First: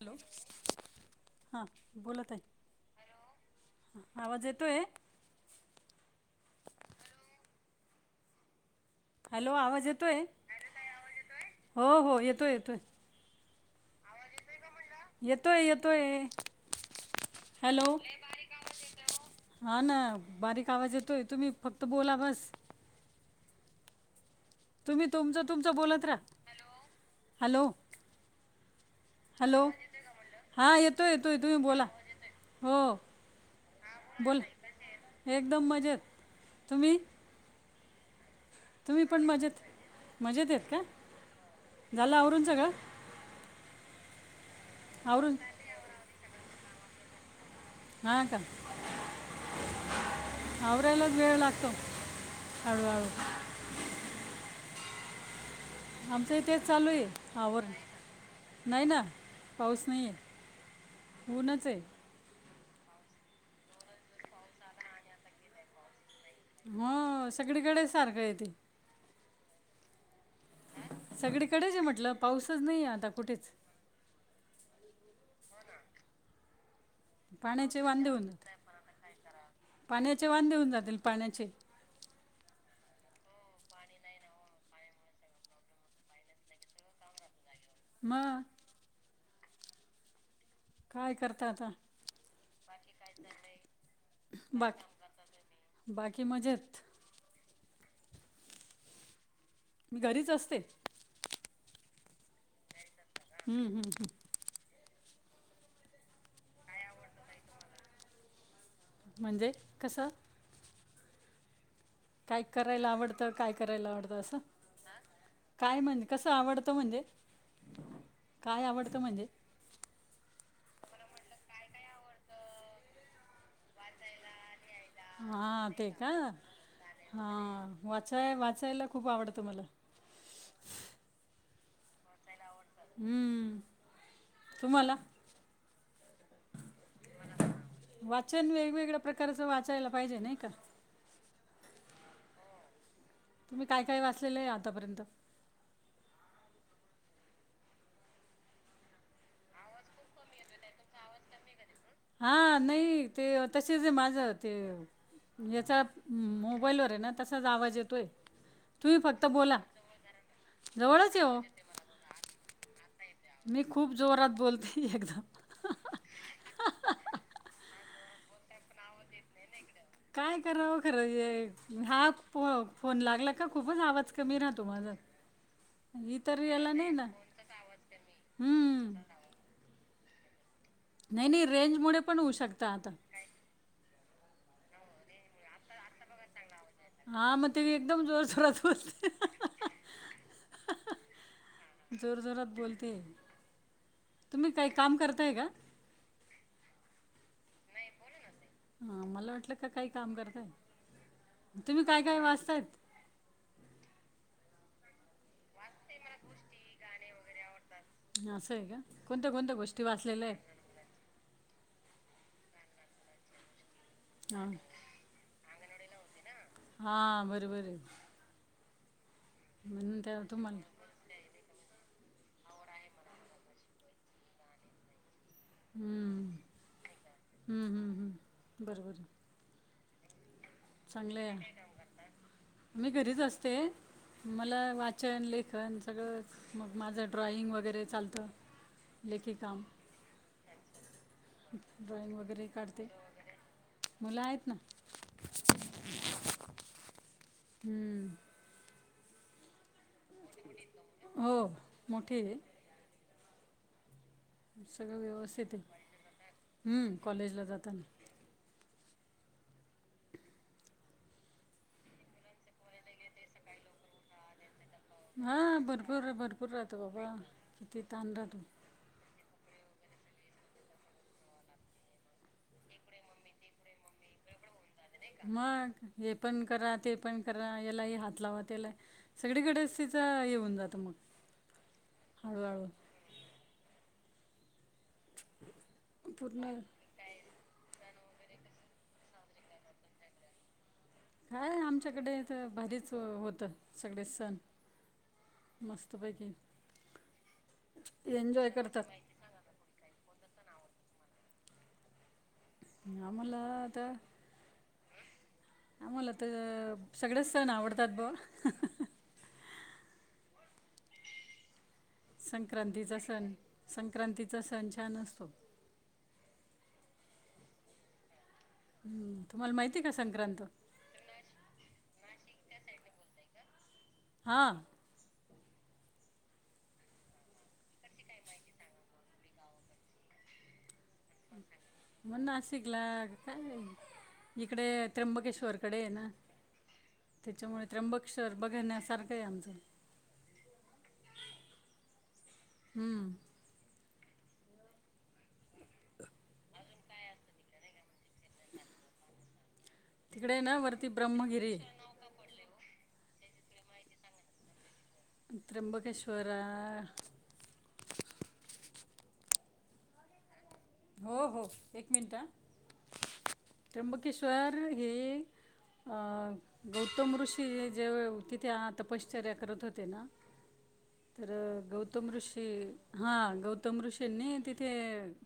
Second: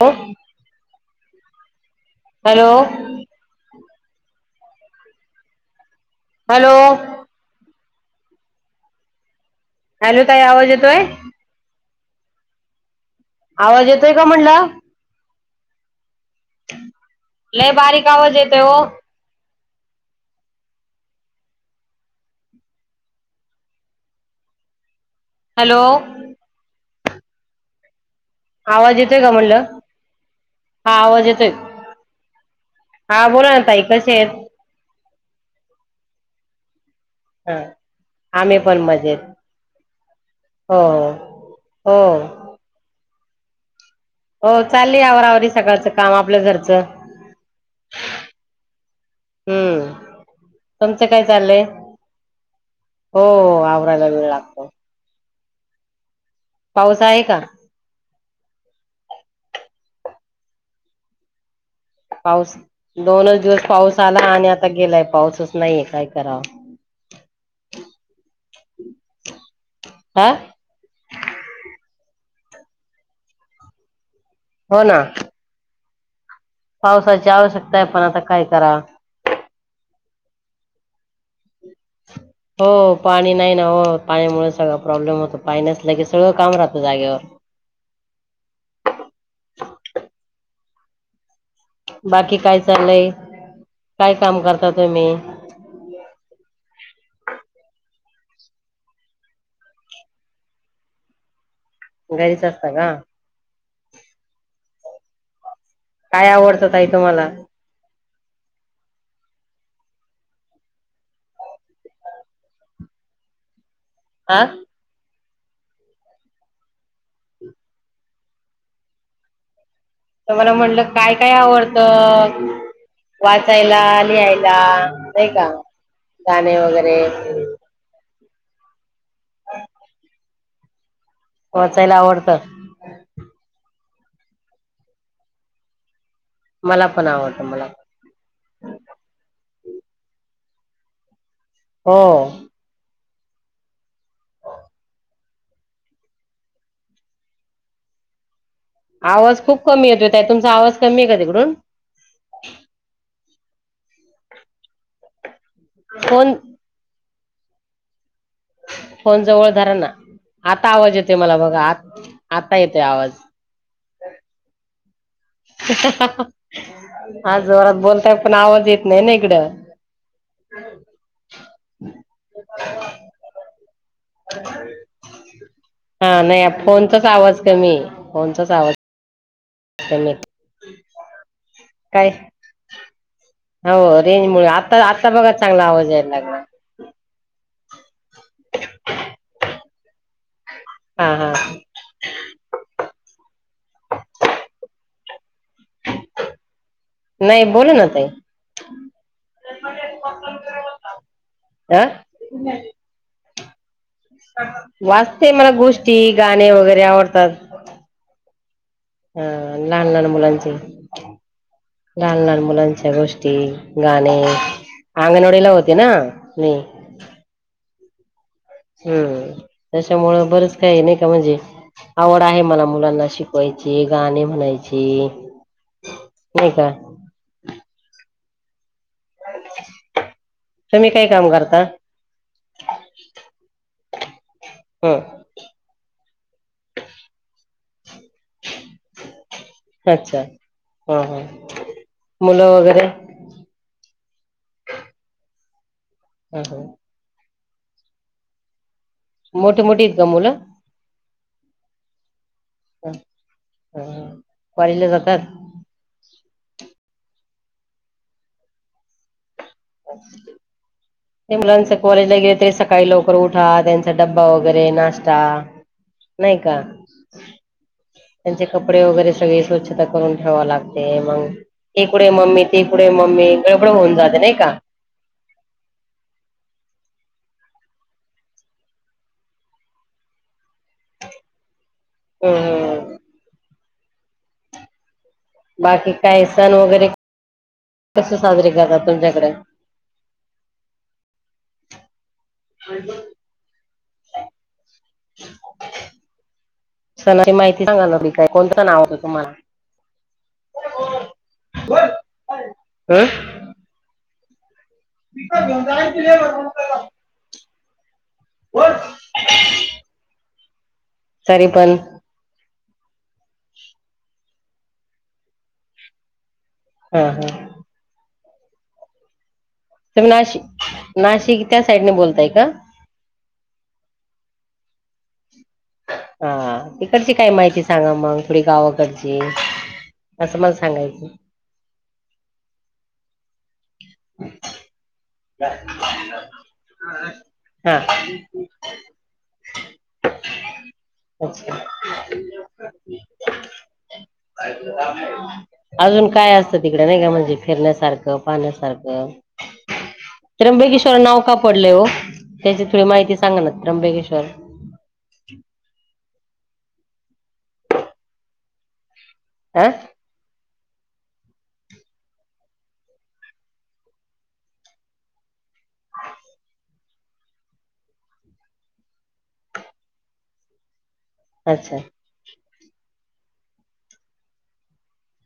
Hello! हा बोला ताई. हॅलो आवाज येतोय? हॅलो! हॅलो आवाज येतोय हॅलो! काय आवाज येतोय? हो हो, येतोय येतोय. आवाज येतोय, का म्हणल? येतोय येतोय. लय हॅलो बारीक आवाज येतोय ओ. हा ना, बारीक आवाज येतोय तुम्ही फक्त बोला बसं. तुम्ही तुमचं तुमचं हॅलो बोलत राहा, हॅलो! आवाज येतोय का म्हटलं हॅलो हां हा आवाज येतोय तुम्ही बोला हो हा बोला ना त कस आहेत बोला एकदम मजेत तुम्ही ह तुम्ही पण मजेत मजेत येत हो का हो झाला आवरून सगळं हो चालली आव आवरून आवरी सकाळचं काम आपल्या घरचं हा का हम्म तुमचं आवरायलाच काय वेळ चाललंय लागतो हळूहळू हो आवरायला वेळ लागतो आमचं इथेच चालू पाऊस आहे का आवरण नाही ना पाऊस नाहीे ऊनच आहे पास दोनच दिवस पाऊस आला आणि आता गेलाय पाऊसच नाहीये काही हो सगळीकडे सारखं आहेेत हा सगळीकडेच आहे म्हटलं पाऊसच नाहीे आता कुठेच हो ना पावसाची आवश्यकता पाण्याचे आहे पण वांदे आता होऊन काय करा चे वान देऊन जातील पाण्याचे ह हो पाणी नाही ना हो पाणीमुळे सगळं प्रॉब्लेम होतो पाणी नसलं की सगळं काम राहतं जागेवर म ह काय करते बाकी काय चाललंय काय काम करता बाकी तुम्ही बाकी म्हजेत मी घरीच असते गरी सरतग हम्म, हम्म, हम्म. काय आवडतात आहे तुम्हाला म्हणजे, कस? काय करायला आवडतं? काय करायला आवडत? असं हा काय म्हणजे, कसं आवडत म्हणजे? काय आवडतं म्हणजे? तर मला म्हटलं काय काय आवडत? वाचायला, लिहायला नाही का हा. ते का? गाणे वगैरे हा वा वाचाय, वाचायला खूप आवडतं मला वाचायला आवडत. हम्म. तुम्हाला? मला पण आवडतं मला वाचन, वेगवेगळ्या प्रकारच वाचायला पाहिजे नाही का? हो तुम्ही काय काय वाचलेलं आहे आतापर्यंत? आवाज खूप कमी येतोय, त्यात तुमचा आवाज कमी आहे का तिकडून? हा नाही ते तसेच माझं ते याचा फोन मोबाईलवर आहे ना तसाच आवाज येतोय तुम्ही फोन फक्त जवळ बोला धरा ना आता आवाज येते जवळच आहे मला हो बघा आ आता येते आवाज मी खूप जोरात बोलते एकदम आज जोरात बोलताय पण आवाज येत नाही ना इकडं काय कराव खरं ये हा फोन लागला का खूपच आवाज कमी राहा तुम्हाला [unintelligible] हा. नाही. फोनचाच आवाज कमीए. फोनचाच आवाज हम्म [unintelligible] नाही. नाही. रेंज मु काय पण होऊ शकता आता हो रेंज मुळ, आता आत्ता बघा चांगला आवाज यायला लागलाय. हा. मग ते एकदम जोरशोरात होते हा हा जोर जोरात बोलते, तुम्ही काही काम करता नाही. बोलू ना ताई हा. मला वाटलं का काही काम करताय. तुम्ही अ काय काय वाचताय? वाचते. मला गोष्टी, गाणे वगैरे आवडतात. असं आहे का? अ कोणत्या कोणत्या गोष्टी लहान लहान वाचलेल्या आहे? मुलांचे लहान लहान मुलांच्या गोष्टी, गाणे. हां अंगणवाडीला होते ना. मी हा. बरोबरए. हम्. त्याच्यामुं बरंच तुम्हाला काही, नाही का म्हणजे आवड आहे मला मुलांना शिकवायची, गाणी म्हणायची हम्म. नाही का हम्म हम्म हम्म, बरोबर तुम्ही काय काम चांगलंय. करता मी घरीच असते मला हम्म वाचन, लेखन, सगळं. मग माझं ड्रॉईंग वगैरे चालतं तर लेखी काम ह हा. ड्रॉइंग मुलं काढते वगैरे? मुलं आहेत ना. हा. हा. हम्म मोठी, मोठी का मुलं हो. मोठी ह सगळं व्यवस्थित आहे. हम्म कॉलेजला जाताना मुलांच कॉलेज ला गेले, तरी सकाळी लवकर उठा त्यांचा डब्बा वगैरे नाष्टा. हां भरपूर नाही भरपूर का? राहतो बाबा किती ताण राहतो त्यांचे कपडे वगैरे सगळे स्वच्छता करून ठेवा लागते, मग तिकुडेे मम्मी तीकुठे मम्मी. पुढ होऊन जाते नाही का? मग. हे पण करा, ते पण करा, यालाही हात लावा, त्याला सगळीकडेच तच च येऊन जातं मग [inaudible] ह हम्म बाकी काय सण पूर्ण वगैरे कसे साजरीे करतात तुमच्याकडे काय आमच्याकडे तर भारीच होतं सगळे सण मस्त भाघे स माहिती सांगाी काय कोणतं नाव करतात होतं तुम्हाला बोल आमला आता आमला तर सगळेच सण आवडतात ब सरी पण संक्रांतीचा सण छान असतो हा हा हम्म तुम्हाला माहिती आहे का तुम्ही संक्रांत नाशिक, नाशिक त्या साईडने बोलताय का? हा हा. तिकडची काय माहिती सांगा, मग थोडी गावकडची असं मला सांगायचं. म्हण नाशिकला काय इकडे त्र. [unintelligible] त्याच्यामुळे हा त्र्यंबक्षर बघण्यासारखं आहे आमचं. अच्छा. हम्म, अजून काय असत तिकडे नाही का म्हणजे फिरण्यासारखं पाहण्यासारखं. तिकडे ना वरती त्र्यंबकेश्वर नाव का ब्रह्मगिरी पडलंय आहे. हो त्याची थोडी माहिती. सांग ना त्र्यंबकेश्वर. त्र्यंबकेश्वर. आह. हो हो एक मिनिट त्र्यंबकेश्वर हे. अं गौतम ऋषी जे तिथे तपश्चर्य करत होते ना. [inaudible] तर अच्छा गौतम ऋषी हा गौतम ऋषीनी तिथे.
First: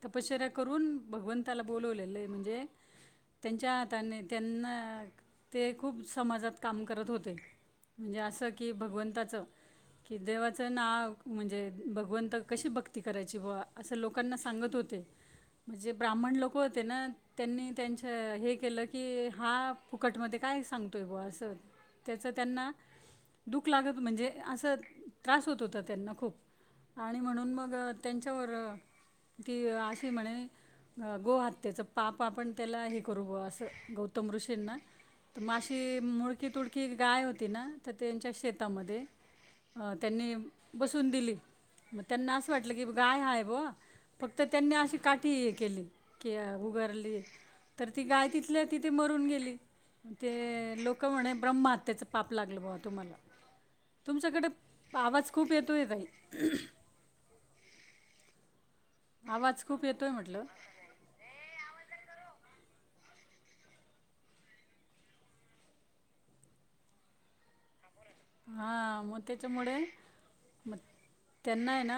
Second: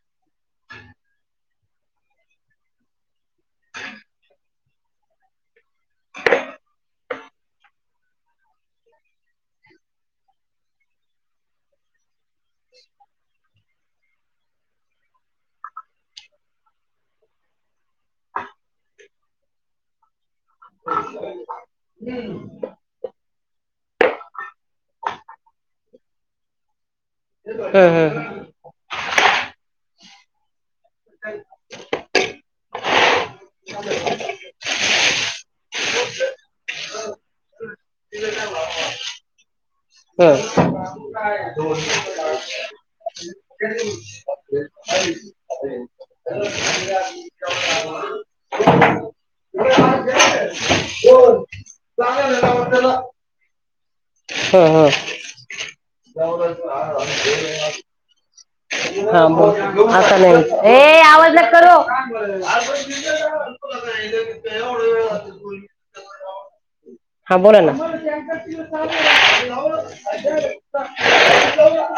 अपचऱ्या करून भगवंताला बोलवलेले आहे म्हणजे त्यांच्या हाताने त्यांना. ते खूप समाजात काम करत होते म्हणजे असं की भगवंताचं. कि देवाचं नाव म्हणजे भगवंत कशी भक्ती करायची बावा असं लोकांना सांगत होते. [inaudible] म्हणजे ब्राह्मण लोक होते ना त्यांनी त्यांच्या हे केलं की हा फुकटमध्ये. काय सांगतोय ब असं त्याचं त्यांना. दुःख लागत म्हणजे असं त्रास होत होता त्यांना खूप. आणि म्हणून मग हम्म हम्म त्यांच्यावर की अशी म्हणे, गोहतेचं पाप आपण त्याला हे करू ग असं गौतम ऋषींना. तर माशी मुडकी तुडकी गाय होती ना तर त्यांच्या शेतामध्ये त्यांनी बसून दिली मग त्यांना असं वाटलं की गाय हाय ब फक्त त्यां. ह [inaudible] केली कि उगारली तर ती गाय तिथल्या तिथे मरून गेली. ते लोक म्हणे ब्रह्महत्यचं पाप लागलं बावा तुम्हाला तुमच्याकडे आवाज खूप येतो येत आहे. हा आवाज ब खूप येतो आहे असं नाही म्हटलं हे आवाज न करू [unintelligible] हा बोला ना. हां मग त्यांनाय ना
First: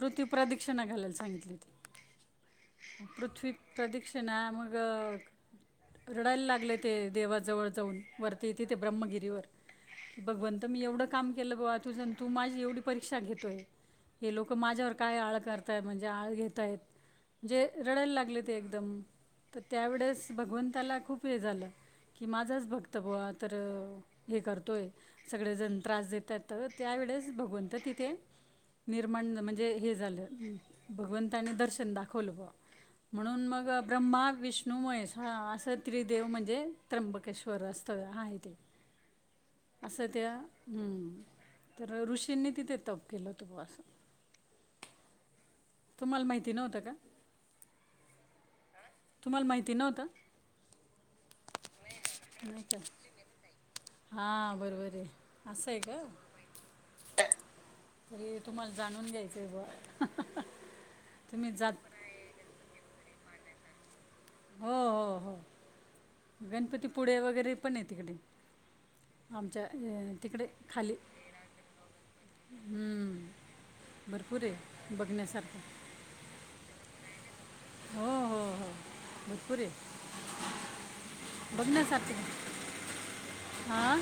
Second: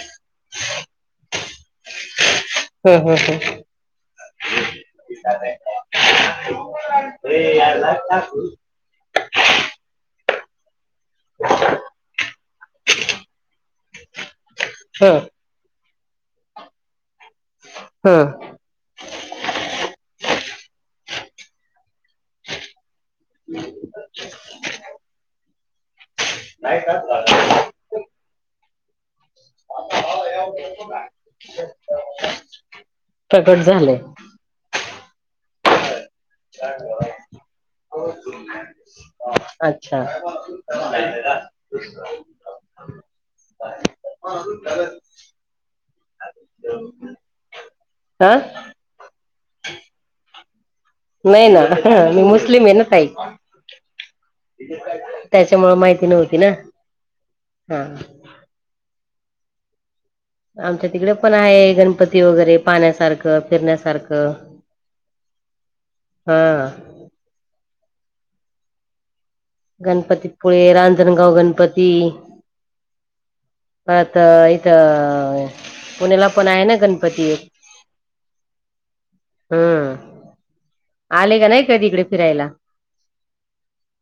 पृथ्वी प्रदक्षिणा घालायला सांगितली ते. हं हं हं पृथ्वी प्रदी. ना मग रडायला लागले ते देवा जवळ वती तिथे ब्रममगिरी भगवंत मी एवढ. का के त तू माझी एवढी परीक्षा घेतोय हे लोक माझ्यावर काय हं आळ करताय म्ह आळ घेतयत. जे रडायला हं लागले ते एकदम तर त्यावेेळेस भगवंताला खूप हे झालं.. की माझाच भक्त बवा तर हे करतोय सगळेजण त्रास देत. तर तर त्यावेेळेस भगवंत तिथे. म्हणजे हे झालं भगवंतानी दर्शन दाखवलं. म्हणून प्रकट मग झालंय ब्रह्मा विष्णू महेश असं त्रि. आहे ते [unintelligible] असं त्या तर ऋषींनी तिथे तप केलं होत बो असं. हो. तुम्हाला माहिती नव्हतं का आा. तुम्हाला माहिती नव्हतं. नाही ना मी नाही मुस्लिम आहे का ना साही. हां बरोबर आहे असं त्याच्यामुळे आहे का माहिती नव्हती ना हा तरी तुम्हाला जाणून घ्यायचंय ब. आमच्या तिकडे पण आहे गणपती वगैरे पाहण्यासारखं फिरण्यासारखं. हो हो हो हा गणपतीपुळे वगैरे. पण आहे तिकडे. आमच्या तिकडे गणपतीपुळे खाली. रांजणगाव गणपती पर आता भरपूर आहे इथं बघण्यासारखं पुण्याला पण आहे ना गणपती. हो हो हो भरपूर आहे हम्म. आले का नाही का तिकडे फिरायला बघण्यासारखं हां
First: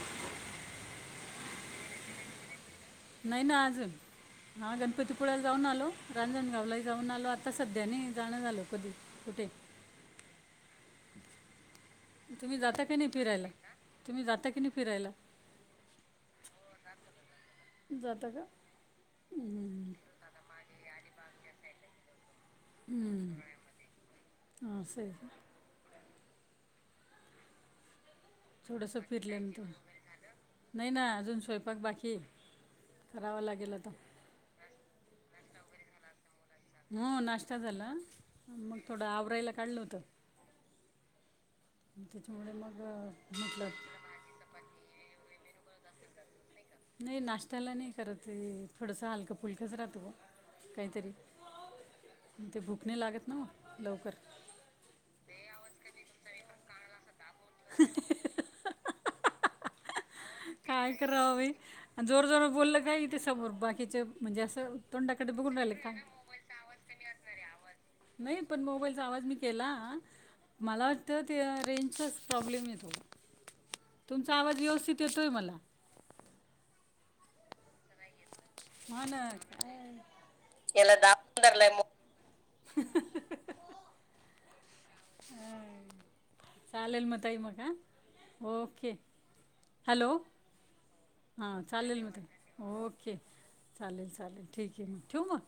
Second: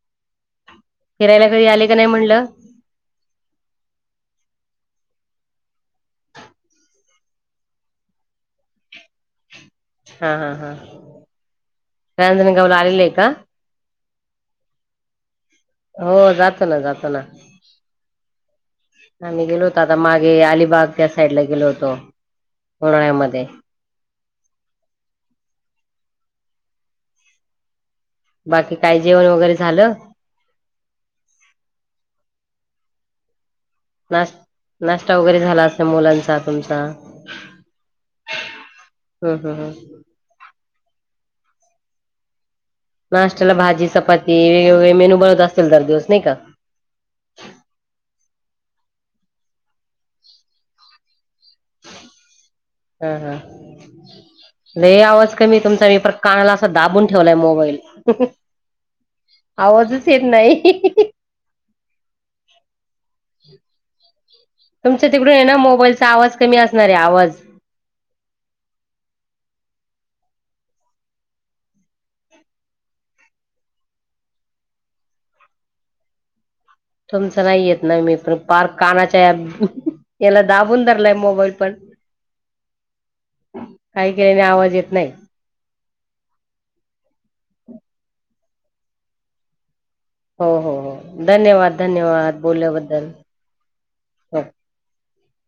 करायला कधी आले का नाही म्हणलं. नाही ना आ. जून हा गणपतीपुळला जाऊन आलो रांजणगावला जाऊन आलो आता सध्या नाही जाणं झा आलो कधी. ते [unintelligible] हा हा हा. तुम्ही रांजणगावला जाता की आलेलं नाही आहे का फिरायला तुम्ही जाता की नाही फिरायला. हो जात ना जात ना. जाता का आ म्ी गेलो होतो हम्म. आता मागे अलिबाग त्या साइड ला गेलो होतो. हम्म उन्हाळ्यामध्ये ह स. बाकी थोडस काय जेवण फिरलं न वगैरे तो झालं नाही ना अजून स्वयंपाक बाकी. करावा लागेलता. नाश नाश्ता वगैरे झाला असत मुलांचा. तुमचा हो नाश्ता झाला मग थोडं हं आवरायला हं हं काढलं होतं. त्याच्यामुळे मग. अ, नाशत्याला म्हटलं भाजी चपाती वेगवेगळे मेन्यू बनत असेतील दर दिवस नाही का. नाही नाश्त्याला नाही करत ते थोडंसं हलकं फुलकंच राहतो ग काहीतरी. [inaudible] ते भूक नाही ह लागत हा ना हो, लवकर हे आवाज कमी तुमचा विर कानाला दाबून ठेवलाय मोबाईल आवाज. काय करा हवे जोर जोर बोललं काही. ते समोर बाकीच म्हणजे असं तुमच्या तोंडाकडे तिकडून आहे ना बघून राहिल का. मोबाईलचा आवाज कमी असणार आहे आवाज. नाही पण मोबाईलचा आवाज मी. केला मला वाटतं ते रेंजचाच प्रॉब्लेम य थोडा. तुमचा आवाज व्यवस्थित येतोय मला. तुमचं नाही येत ना मी पण. पार्क हा कानाच्या ना काय याला दाबून धरलाय मोबाईल पण. काही केल्याने आवाज येत नाही. अ चालेल, म ताई मग ह ओके! हॅलो हो हो हो, हां धन्यवाद चालेल मग धन्यवाद! ताई बोलल्या बद्दल. ओके चालेल चालेल, ठीक आहे म ठेवू मग.